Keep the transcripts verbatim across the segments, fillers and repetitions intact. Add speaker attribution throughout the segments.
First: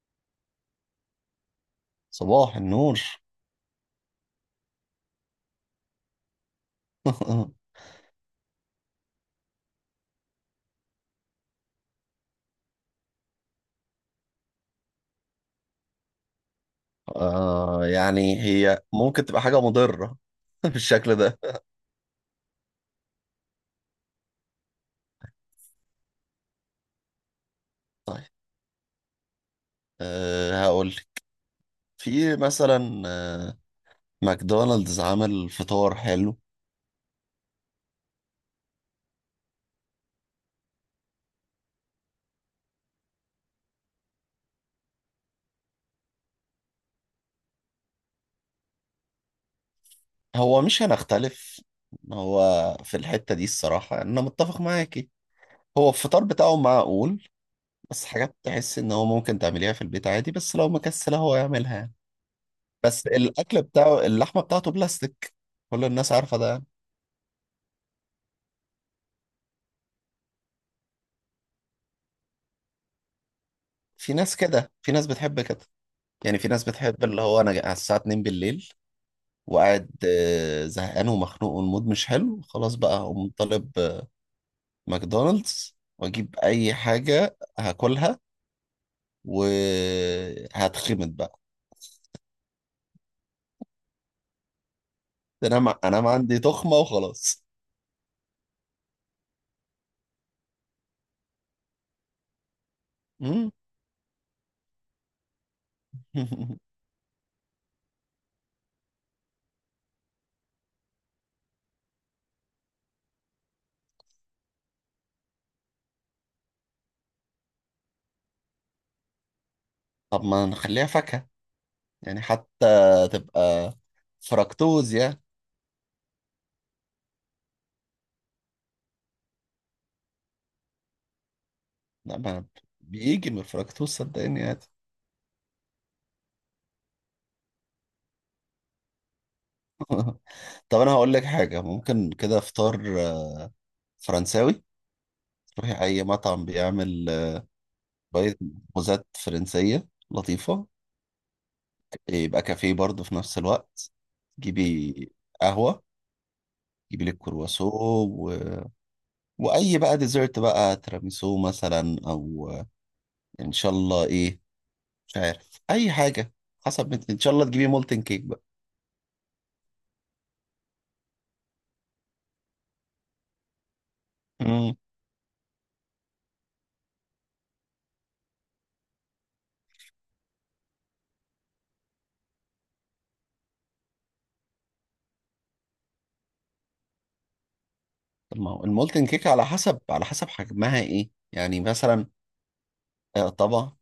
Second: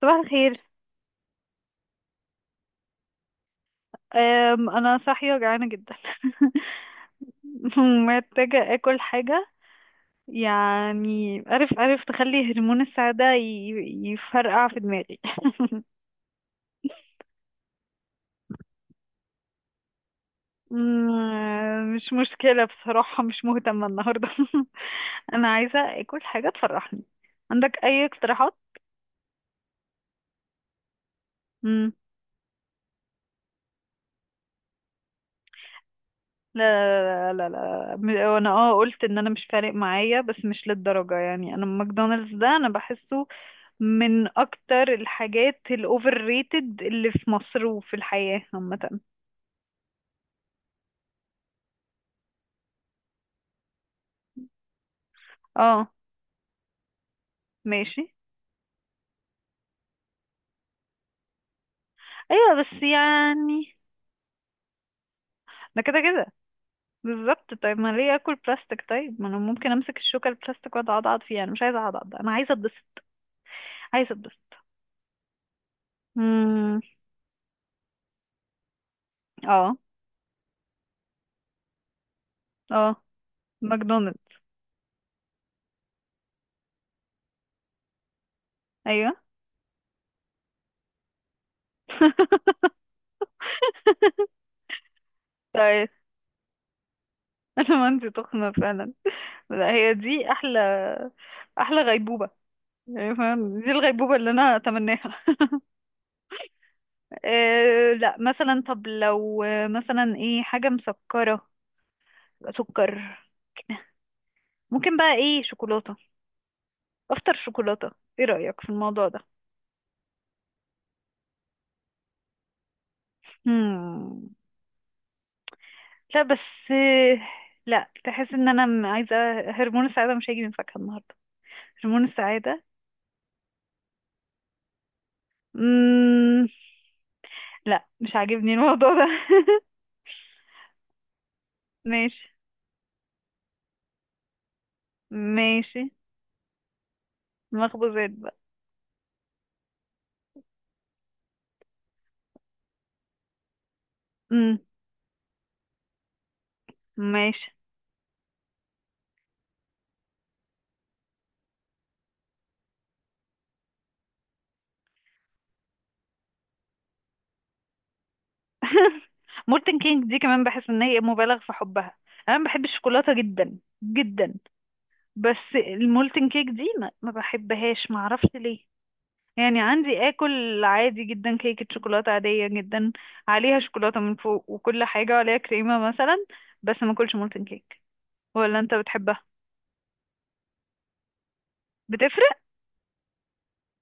Speaker 1: صباح الخير.
Speaker 2: صباح النور.
Speaker 1: أم، انا صاحيه جعانه جدا. ومحتاجه اكل حاجه. يعني عارف عارف تخلي هرمون السعاده ي- يفرقع في دماغي.
Speaker 2: آه يعني هي ممكن تبقى حاجة مضرة بالشكل ده.
Speaker 1: أم، مش مشكله بصراحه، مش مهتمه النهارده. انا عايزه اكل حاجه تفرحني. عندك اي
Speaker 2: طيب،
Speaker 1: اقتراحات؟
Speaker 2: آه هقول لك.
Speaker 1: مم.
Speaker 2: في مثلا آه ماكدونالدز عامل فطار حلو.
Speaker 1: لا لا لا لا لا م- وانا اه قلت ان انا مش فارق معايا، بس مش للدرجه. يعني انا ماكدونالدز ده انا بحسه من اكتر الحاجات الاوفر ريتد اللي في مصر وفي الحياة عامة.
Speaker 2: هو مش هنختلف. هو في الحتة دي الصراحة، يعني أنا متفق معاكي. هو
Speaker 1: اه
Speaker 2: الفطار بتاعه معقول،
Speaker 1: ماشي.
Speaker 2: بس حاجات تحس إن هو ممكن تعمليها في البيت عادي، بس لو مكسلة هو يعملها يعني.
Speaker 1: ايوه بس
Speaker 2: بس الأكل
Speaker 1: يعني
Speaker 2: بتاعه اللحمة بتاعته بلاستيك،
Speaker 1: ده
Speaker 2: كل
Speaker 1: كده
Speaker 2: الناس
Speaker 1: كده.
Speaker 2: عارفة ده يعني.
Speaker 1: بالظبط، طيب ما ليه اكل بلاستيك؟ طيب ما انا ممكن امسك الشوكة البلاستيك واقعد اعضعض فيها. انا مش عايزة اعضعض، انا عايزة اتبسط. عايزة
Speaker 2: في ناس
Speaker 1: اتبسط.
Speaker 2: كده، في ناس بتحب كده. يعني في ناس
Speaker 1: امم.
Speaker 2: بتحب اللي هو انا على الساعة اتنين بالليل
Speaker 1: اه
Speaker 2: وقاعد آه، زهقان ومخنوق والمود مش حلو خلاص،
Speaker 1: اه
Speaker 2: بقى هقوم طالب آه،
Speaker 1: ماكدونالدز.
Speaker 2: ماكدونالدز واجيب اي حاجة هاكلها
Speaker 1: ايوه.
Speaker 2: وهتخمد بقى. ده انا مع...
Speaker 1: طيب،
Speaker 2: انا ما عندي تخمة وخلاص.
Speaker 1: انا ما عندي تخمة فعلا. لا هي دي احلى. احلى غيبوبة. يعني
Speaker 2: مم.
Speaker 1: فاهم، دي الغيبوبة اللي انا اتمناها. أه لا مثلا، طب لو آه، مثلا ايه حاجة مسكرة، سكر. ممكن بقى ايه، شوكولاتة؟ افطر شوكولاتة. ايه رأيك في الموضوع ده؟
Speaker 2: طب ما نخليها فاكهة، يعني حتى تبقى
Speaker 1: هم.
Speaker 2: فركتوز يعني.
Speaker 1: لا بس آه، لا، تحس ان انا م- عايزة هرمون السعادة. مش هيجي من فاكهة النهاردة، هرمون
Speaker 2: لا ما
Speaker 1: السعادة.
Speaker 2: بيجي من الفركتوز صدقني يعني.
Speaker 1: مم... لا مش عاجبني الموضوع ده.
Speaker 2: طب انا هقول لك حاجة، ممكن
Speaker 1: ماشي.
Speaker 2: كده فطار آه، فرنساوي. تروحي
Speaker 1: ماشي.
Speaker 2: أي مطعم بيعمل آه،
Speaker 1: مخبوزات
Speaker 2: شوية
Speaker 1: بقى.
Speaker 2: مخبوزات فرنسية لطيفة، يبقى كافيه برضه في نفس الوقت.
Speaker 1: مم.
Speaker 2: جيبي قهوة، جيبي لك
Speaker 1: ماشي.
Speaker 2: كرواسو و... وأي بقى ديزرت، بقى تيراميسو مثلا أو آه، إن شاء الله إيه، مش عارف أي حاجة. حسب انت- إن شاء الله تجيبي مولتن كيك بقى.
Speaker 1: مولتن كينج دي كمان بحس ان هي مبالغ في حبها. انا بحب الشوكولاته جدا جدا.
Speaker 2: امم
Speaker 1: بس المولتن كيك دي ما ما بحبهاش، ما اعرفش ليه. يعني عندي اكل عادي جدا، كيكه شوكولاته عاديه جدا، عليها شوكولاته من فوق وكل حاجه، وعليها كريمه مثلا، بس ما اكلش مولتن كيك.
Speaker 2: طب ما
Speaker 1: ولا
Speaker 2: هو
Speaker 1: انت
Speaker 2: المولتن
Speaker 1: بتحبها؟
Speaker 2: كيك على حسب، على حسب حجمها إيه يعني مثلا.
Speaker 1: بتفرق.
Speaker 2: آه، طبعا.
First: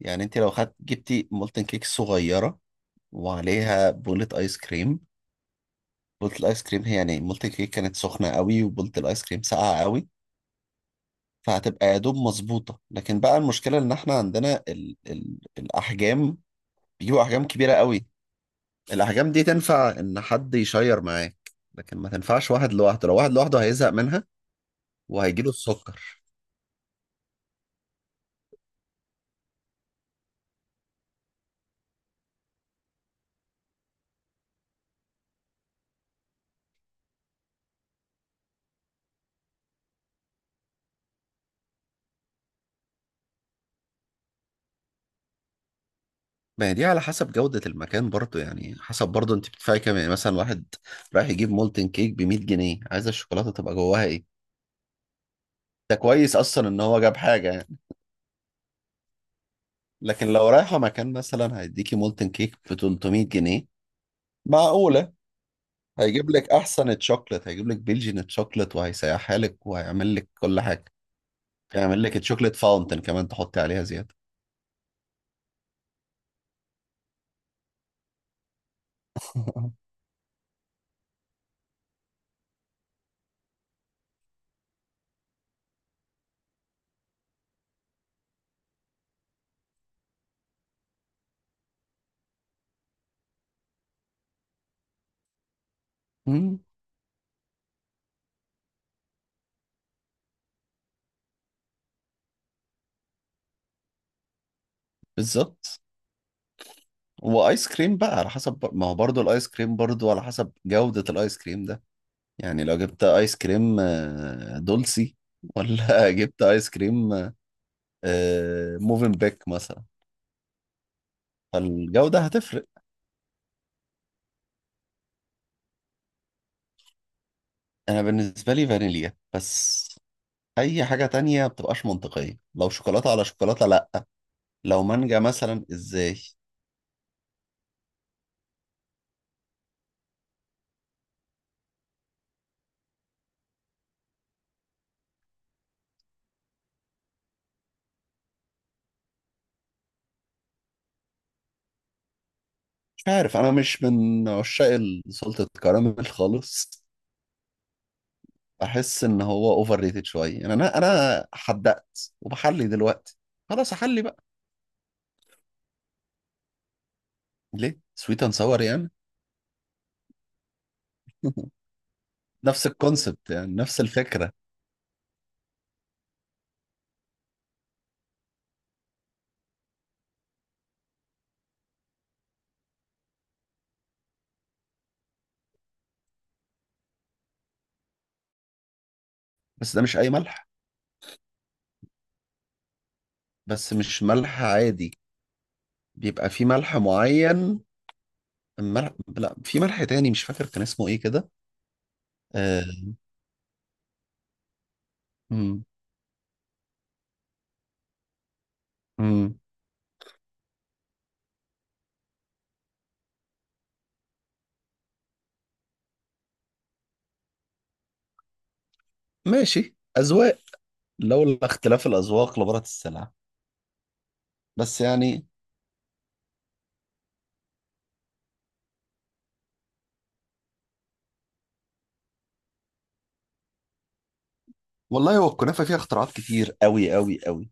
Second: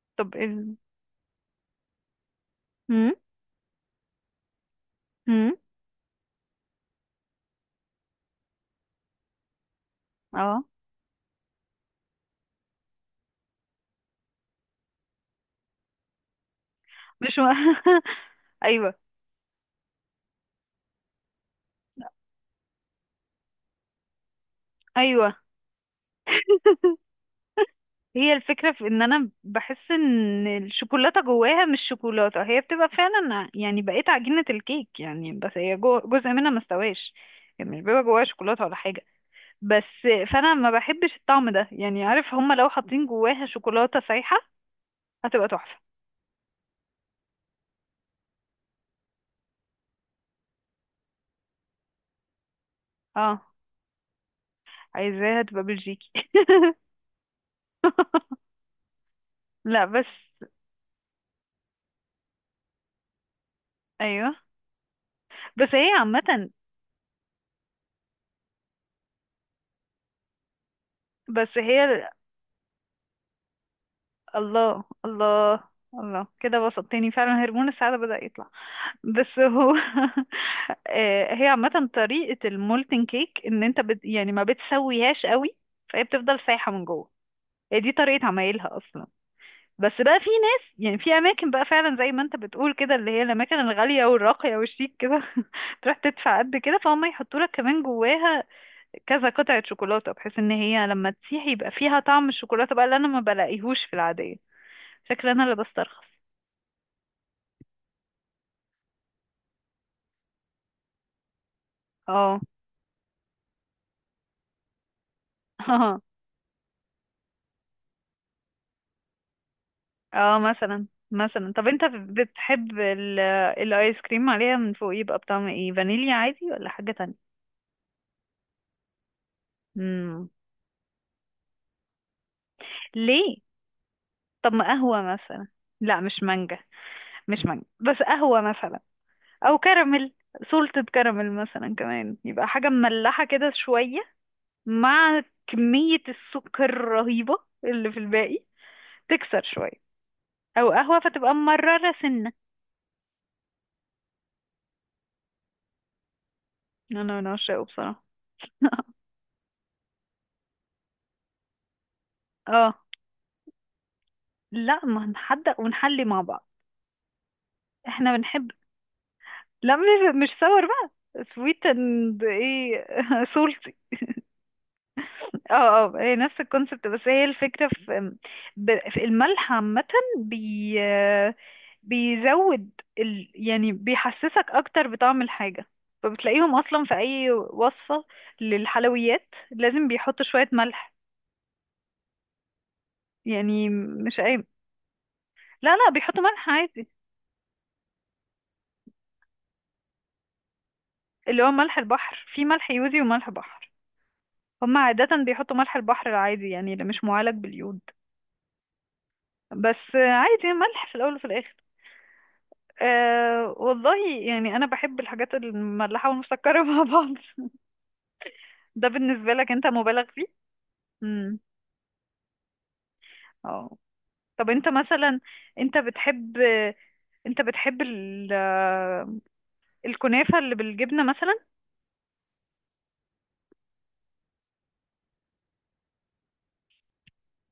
Speaker 2: يعني
Speaker 1: طب
Speaker 2: أنت لو خدت
Speaker 1: امم.
Speaker 2: جبتي مولتن كيك صغيرة وعليها بولة آيس كريم.
Speaker 1: امم.
Speaker 2: بولت الايس كريم هي، يعني بولت الكيك كانت سخنه قوي وبولت الايس كريم ساقعه قوي،
Speaker 1: اه
Speaker 2: فهتبقى يا دوب مظبوطه. لكن بقى المشكله ان احنا عندنا ال ال الاحجام، بيجيبوا
Speaker 1: مش م...
Speaker 2: احجام كبيره قوي.
Speaker 1: ايوه.
Speaker 2: الاحجام دي تنفع ان حد يشير معاك، لكن ما تنفعش واحد لوحده، لو واحد لوحده هيزهق منها
Speaker 1: ايوه.
Speaker 2: وهيجيله السكر.
Speaker 1: هي الفكرة في ان انا بحس ان الشوكولاتة جواها مش شوكولاتة. هي بتبقى فعلا يعني بقيت عجينة الكيك يعني، بس هي جو- جزء منها ما استواش. يعني مش بيبقى جواها شوكولاتة ولا حاجة. بس فانا ما بحبش الطعم ده. يعني عارف، هما لو حاطين جواها شوكولاتة سايحة هتبقى تحفة.
Speaker 2: ما هي دي على حسب جودة المكان برضو، يعني حسب برضو انت بتدفعي كام، يعني مثلا واحد رايح يجيب مولتن كيك ب مية جنيه، عايز
Speaker 1: اه
Speaker 2: الشوكولاتة تبقى جواها ايه؟
Speaker 1: عايزاها تبقى
Speaker 2: ده
Speaker 1: بلجيكي.
Speaker 2: كويس اصلا ان هو جاب حاجة يعني.
Speaker 1: لا بس.
Speaker 2: لكن لو رايحة مكان مثلا هيديكي مولتن كيك ب تلتمية جنيه،
Speaker 1: ايوه
Speaker 2: معقولة؟
Speaker 1: بس هي
Speaker 2: هيجيب لك
Speaker 1: عامة.
Speaker 2: أحسن تشوكلت، هيجيب لك بلجين تشوكلت وهيسيحها لك وهيعمل لك كل حاجة.
Speaker 1: بس
Speaker 2: هيعمل
Speaker 1: هي
Speaker 2: لك تشوكلت فاونتن كمان تحطي عليها زيادة.
Speaker 1: الله الله. الله كده بسطتني فعلا، هرمون السعادة بدأ يطلع. بس هو. آه، هي عامة طريقة المولتن كيك ان انت بت... يعني ما بتسويهاش قوي، فهي بتفضل سايحة من جوه. هي دي طريقة عمايلها اصلا. بس بقى في ناس، يعني في اماكن بقى فعلا زي ما انت بتقول كده، اللي هي الاماكن الغالية والراقية والشيك كده، تروح تدفع قد
Speaker 2: مم،
Speaker 1: كده فهم يحطوا لك كمان جواها كذا قطعة شوكولاتة، بحيث ان هي لما تسيح يبقى فيها طعم الشوكولاتة بقى اللي انا ما بلاقيهوش في العادية. شكل انا اللي
Speaker 2: بالظبط.
Speaker 1: بسترخص.
Speaker 2: وايس كريم بقى على حسب بر- ما هو برضه الايس كريم برضه على حسب جودة الايس كريم ده.
Speaker 1: اه.
Speaker 2: يعني لو جبت ايس كريم آه، دولسي ولا جبت ايس كريم آه، موفنبيك مثلا،
Speaker 1: اه مثلا مثلا، طب انت
Speaker 2: فالجودة هتفرق.
Speaker 1: بتحب ال- الايس كريم عليها من فوق يبقى بطعم ايه، فانيليا عادي ولا حاجة تانية؟
Speaker 2: انا بالنسبه لي فانيليا بس.
Speaker 1: مم.
Speaker 2: اي حاجه تانية بتبقاش منطقيه، لو شوكولاته على
Speaker 1: ليه؟
Speaker 2: شوكولاته لا.
Speaker 1: طب ما
Speaker 2: لو
Speaker 1: قهوة
Speaker 2: مانجا
Speaker 1: مثلا.
Speaker 2: مثلا
Speaker 1: لا مش
Speaker 2: ازاي.
Speaker 1: مانجا. مش مانجا، بس قهوة مثلا، او كراميل. سولتد كراميل مثلا، كمان يبقى حاجة مملحة كده شوية مع كمية السكر الرهيبة اللي في الباقي، تكسر شوية. او قهوة فتبقى مررة سنة.
Speaker 2: مش عارف، انا مش من عشاق ال- سلطه الكراميل خالص.
Speaker 1: انا انا بعشقه بصراحة.
Speaker 2: بحس ان هو اوفر ريتد شويه، يعني انا انا حدقت وبحلي
Speaker 1: اه.
Speaker 2: دلوقتي. خلاص احلي بقى،
Speaker 1: لا ما هنحدق ونحلي مع بعض.
Speaker 2: ليه؟
Speaker 1: احنا
Speaker 2: سويت اند
Speaker 1: بنحب.
Speaker 2: ساور يعني.
Speaker 1: لا مش، مش صور بقى. سويت اند
Speaker 2: نفس
Speaker 1: ايه،
Speaker 2: الكونسبت، يعني
Speaker 1: سولتي.
Speaker 2: نفس الفكره.
Speaker 1: اه اه هي نفس الكونسبت، بس هي الفكرة في، ب- في الملح عامة، بي بيزود ال... يعني بيحسسك اكتر بطعم الحاجة. فبتلاقيهم اصلا في اي وصفة للحلويات
Speaker 2: بس ده
Speaker 1: لازم
Speaker 2: مش اي
Speaker 1: بيحطوا شوية
Speaker 2: ملح،
Speaker 1: ملح. يعني
Speaker 2: بس مش
Speaker 1: مش
Speaker 2: ملح
Speaker 1: اي.
Speaker 2: عادي،
Speaker 1: لا لا بيحطوا
Speaker 2: بيبقى في
Speaker 1: ملح
Speaker 2: ملح
Speaker 1: عادي.
Speaker 2: معين. الملح، لا، في ملح تاني مش فاكر كان اسمه ايه كده
Speaker 1: اللي هو ملح البحر، في
Speaker 2: آه،
Speaker 1: ملح يوزي وملح بحر. هما عادة بيحطوا
Speaker 2: مم.
Speaker 1: ملح البحر العادي، يعني اللي مش معالج باليود.
Speaker 2: مم.
Speaker 1: بس عادي، ملح في الاول وفي الاخر. أه والله يعني انا بحب الحاجات المملحه والمسكره مع بعض. ده بالنسبه لك انت
Speaker 2: ماشي،
Speaker 1: مبالغ فيه.
Speaker 2: أذواق.
Speaker 1: امم.
Speaker 2: لولا اختلاف الأذواق لبارت السلع.
Speaker 1: اه طب انت
Speaker 2: بس
Speaker 1: مثلا،
Speaker 2: يعني،
Speaker 1: انت بتحب، انت بتحب ال... آه، الكنافه اللي بالجبنه مثلا؟
Speaker 2: والله هو الكنافة فيها اختراعات كتير أوي أوي أوي.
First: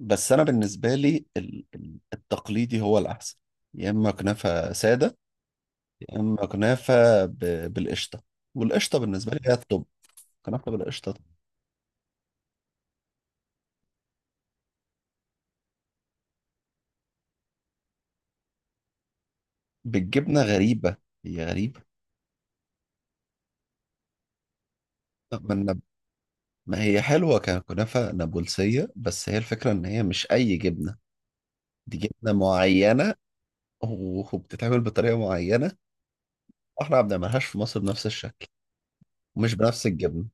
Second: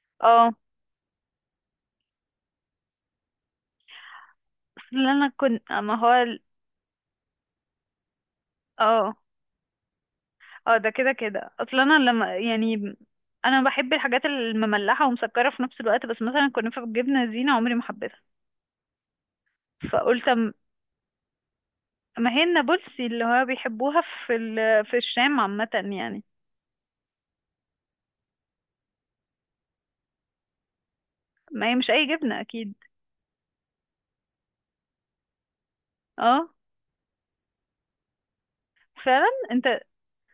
Speaker 2: بس أنا
Speaker 1: اه
Speaker 2: بالنسبة لي ال- ال- التقليدي هو الأحسن. يا إما كنافة
Speaker 1: اصل
Speaker 2: سادة،
Speaker 1: انا كنت ما هو
Speaker 2: يا
Speaker 1: ال-
Speaker 2: إما كنافة ب- بالقشطة، والقشطة
Speaker 1: اه
Speaker 2: بالنسبة لي هي الطب. كنافة
Speaker 1: اه ده كده
Speaker 2: بالقشطة
Speaker 1: كده. اصل انا لما يعني انا بحب الحاجات المملحه ومسكره في نفس الوقت، بس مثلا الكنافه بالجبنه زينه عمري ما حبيتها. فقلت،
Speaker 2: بالجبنة غريبة، هي غريبة.
Speaker 1: ما هي النابلسي اللي هو بيحبوها في ال... في الشام
Speaker 2: طب ما
Speaker 1: عامة
Speaker 2: النب-
Speaker 1: يعني.
Speaker 2: ما هي حلوة ككنافة نابلسية، بس هي الفكرة إن هي مش أي جبنة،
Speaker 1: ما هي مش
Speaker 2: دي
Speaker 1: أي
Speaker 2: جبنة
Speaker 1: جبنة أكيد.
Speaker 2: معينة وبتتعمل بطريقة معينة.
Speaker 1: اه
Speaker 2: واحنا ما بنعملهاش في مصر بنفس الشكل
Speaker 1: فعلا.
Speaker 2: ومش
Speaker 1: انت،
Speaker 2: بنفس الجبنة.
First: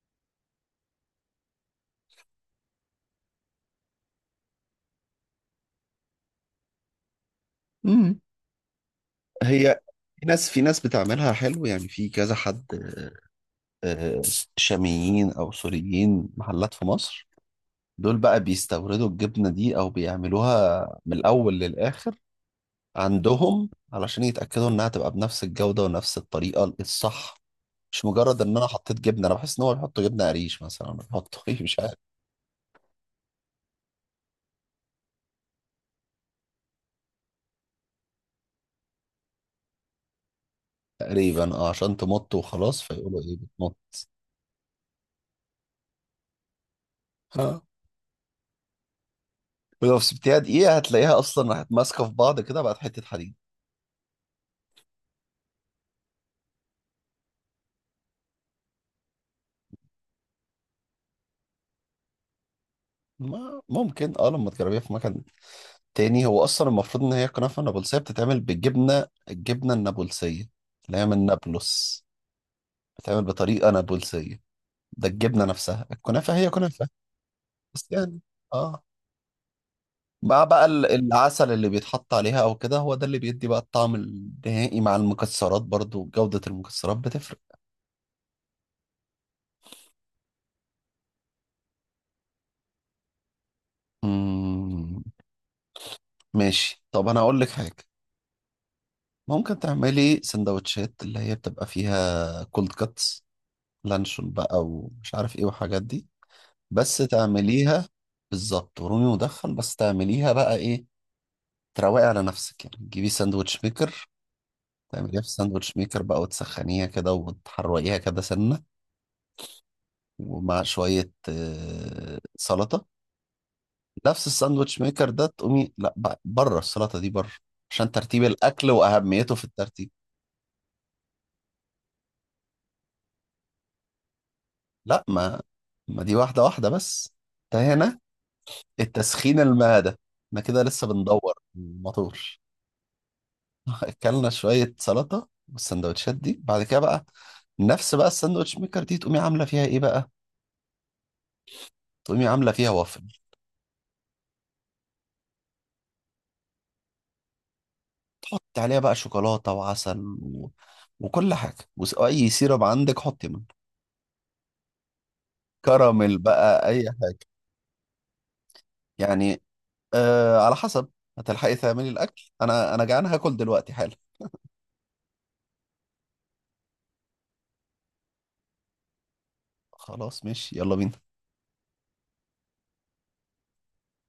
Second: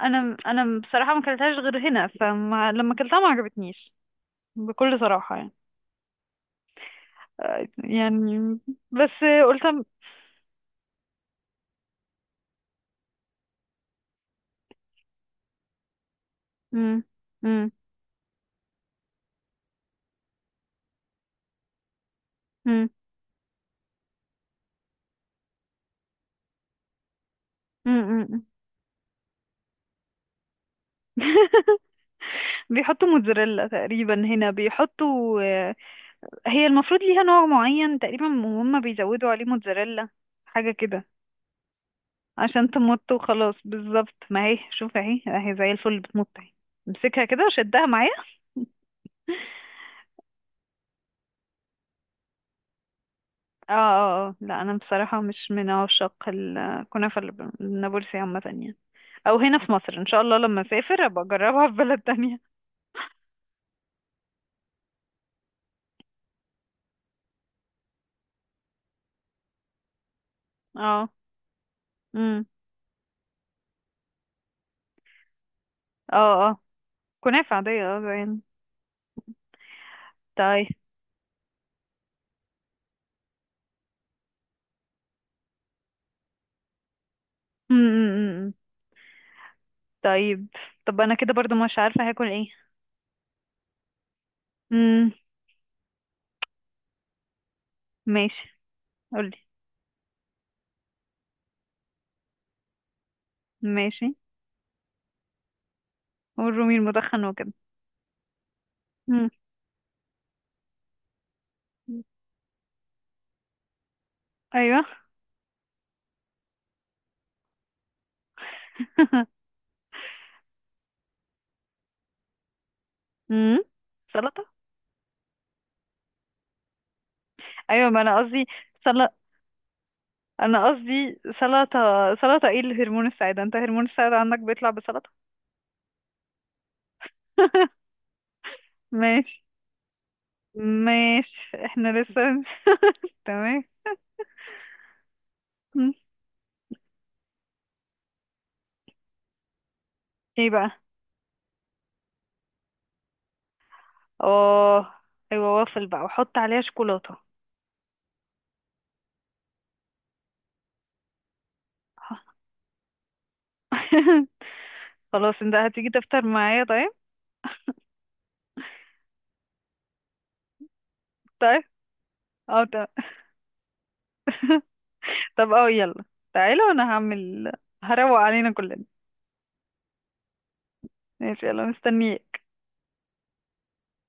Speaker 1: أنا أنا بصراحة ما كلتهاش غير هنا، فلما لما كلتها ما عجبتنيش بكل صراحة يعني. آه،
Speaker 2: امم
Speaker 1: يعني بس قلت
Speaker 2: هي
Speaker 1: أم-
Speaker 2: في ناس في ناس بتعملها حلو، يعني في كذا حد آه، شاميين او سوريين، محلات في
Speaker 1: مم.
Speaker 2: مصر.
Speaker 1: مم.
Speaker 2: دول بقى بيستوردوا الجبنة دي او بيعملوها من الاول للاخر
Speaker 1: مم.
Speaker 2: عندهم، علشان يتأكدوا انها تبقى بنفس الجودة ونفس الطريقة الصح.
Speaker 1: مم.
Speaker 2: مش مجرد
Speaker 1: مم.
Speaker 2: ان انا حطيت جبنة، انا بحس ان هو بيحطوا جبنة قريش مثلا، بيحطوا ايه مش عارف.
Speaker 1: بيحطوا موتزاريلا تقريبا هنا بيحطوا. آه، هي المفروض ليها نوع معين تقريبا وهم بيزودوا عليه موتزاريلا، حاجة كده.
Speaker 2: تقريبا اه، عشان تمط
Speaker 1: عشان
Speaker 2: وخلاص،
Speaker 1: تمط
Speaker 2: فيقولوا ايه
Speaker 1: وخلاص.
Speaker 2: بتمط.
Speaker 1: بالظبط، ما هي شوف اهي، اهي زي الفل بتمط، اهي امسكها كده
Speaker 2: ها،
Speaker 1: وشدها معايا.
Speaker 2: ولو سبتيها دقيقة هتلاقيها أصلا راحت ماسكة في بعض كده، بقت حتة حديد.
Speaker 1: اه اه اه، لا انا بصراحة مش من عشاق الكنافة الب- النابلسي عامة يعني، او هنا في مصر. ان شاء الله لما اسافر ابقى اجربها في بلد تانية.
Speaker 2: ما ممكن اه لما تجربيها في مكان تاني، هو أصلا المفروض إن هي كنافة نابلسية بتتعمل بالجبنة، الجبنة النابلسية اللي هي
Speaker 1: اه
Speaker 2: من نابلس
Speaker 1: امم.
Speaker 2: بتتعمل بطريقة نابلسية. ده الجبنة نفسها،
Speaker 1: اه
Speaker 2: الكنافة هي
Speaker 1: اه
Speaker 2: كنافة
Speaker 1: كنافة
Speaker 2: بس
Speaker 1: عادية اه
Speaker 2: يعني.
Speaker 1: زين.
Speaker 2: اه مع بقى
Speaker 1: طيب.
Speaker 2: ال- العسل اللي بيتحط عليها أو كده، هو ده اللي بيدي بقى الطعم النهائي، مع المكسرات برضو جودة المكسرات بتفرق.
Speaker 1: امم. أمم، أمم. طيب. طب انا كده برضو مش عارفة هاكل ايه.
Speaker 2: مم.
Speaker 1: امم.
Speaker 2: ماشي، طب أنا أقول لك حاجة.
Speaker 1: ماشي. قولي.
Speaker 2: ممكن تعملي سندوتشات اللي هي بتبقى فيها كولد كاتس،
Speaker 1: ماشي.
Speaker 2: لانشون بقى ومش عارف ايه وحاجات دي.
Speaker 1: والرومي
Speaker 2: بس
Speaker 1: المدخن وكده.
Speaker 2: تعمليها، بالظبط، ورومي
Speaker 1: امم.
Speaker 2: مدخن، بس تعمليها بقى ايه، تروقي على نفسك. يعني تجيبي ساندوتش ميكر،
Speaker 1: ايوه.
Speaker 2: تعمليها في ساندوتش ميكر بقى وتسخنيها كده وتحرقيها كده سنة، ومع شوية آه، سلطة.
Speaker 1: امم.
Speaker 2: نفس
Speaker 1: سلطة.
Speaker 2: الساندوتش ميكر ده، تقومي لا بقى، بره، السلطة دي بره،
Speaker 1: ايوه
Speaker 2: عشان
Speaker 1: ما انا
Speaker 2: ترتيب
Speaker 1: قصدي.
Speaker 2: الأكل
Speaker 1: سل...
Speaker 2: وأهميته في الترتيب.
Speaker 1: انا قصدي سلطة. سلطة ايه اللي هرمون السعادة؟ انت هرمون السعادة عندك بيطلع
Speaker 2: لا،
Speaker 1: بسلطة؟
Speaker 2: ما ما دي واحدة واحدة بس. انت هنا التسخين
Speaker 1: ماشي.
Speaker 2: المعدة، احنا كده لسه بندور
Speaker 1: ماشي احنا
Speaker 2: الموتور.
Speaker 1: لسه. تمام.
Speaker 2: اكلنا شوية سلطة،
Speaker 1: م.
Speaker 2: والسندوتشات دي بعد كده بقى، نفس بقى الساندوتش ميكر دي، تقومي عاملة فيها ايه بقى،
Speaker 1: ايه بقى؟
Speaker 2: تقومي عاملة فيها وافل.
Speaker 1: اه ايوه وافل بقى، وحط عليها شوكولاتة.
Speaker 2: حطي عليها بقى شوكولاتة وعسل و... وكل حاجة، واي سيرب عندك حطي منه،
Speaker 1: خلاص انت هتيجي
Speaker 2: كراميل
Speaker 1: تفطر معايا
Speaker 2: بقى اي
Speaker 1: طيب.
Speaker 2: حاجة يعني. آه على حسب. هتلحقي
Speaker 1: طيب
Speaker 2: تعملي الاكل؟
Speaker 1: اه
Speaker 2: انا انا
Speaker 1: طيب.
Speaker 2: جعان هاكل دلوقتي حالا.
Speaker 1: طب اه يلا، تعالى وانا هعمل، هروق علينا كلنا.
Speaker 2: خلاص ماشي، يلا بينا.
Speaker 1: ماشي يلا مستنيك.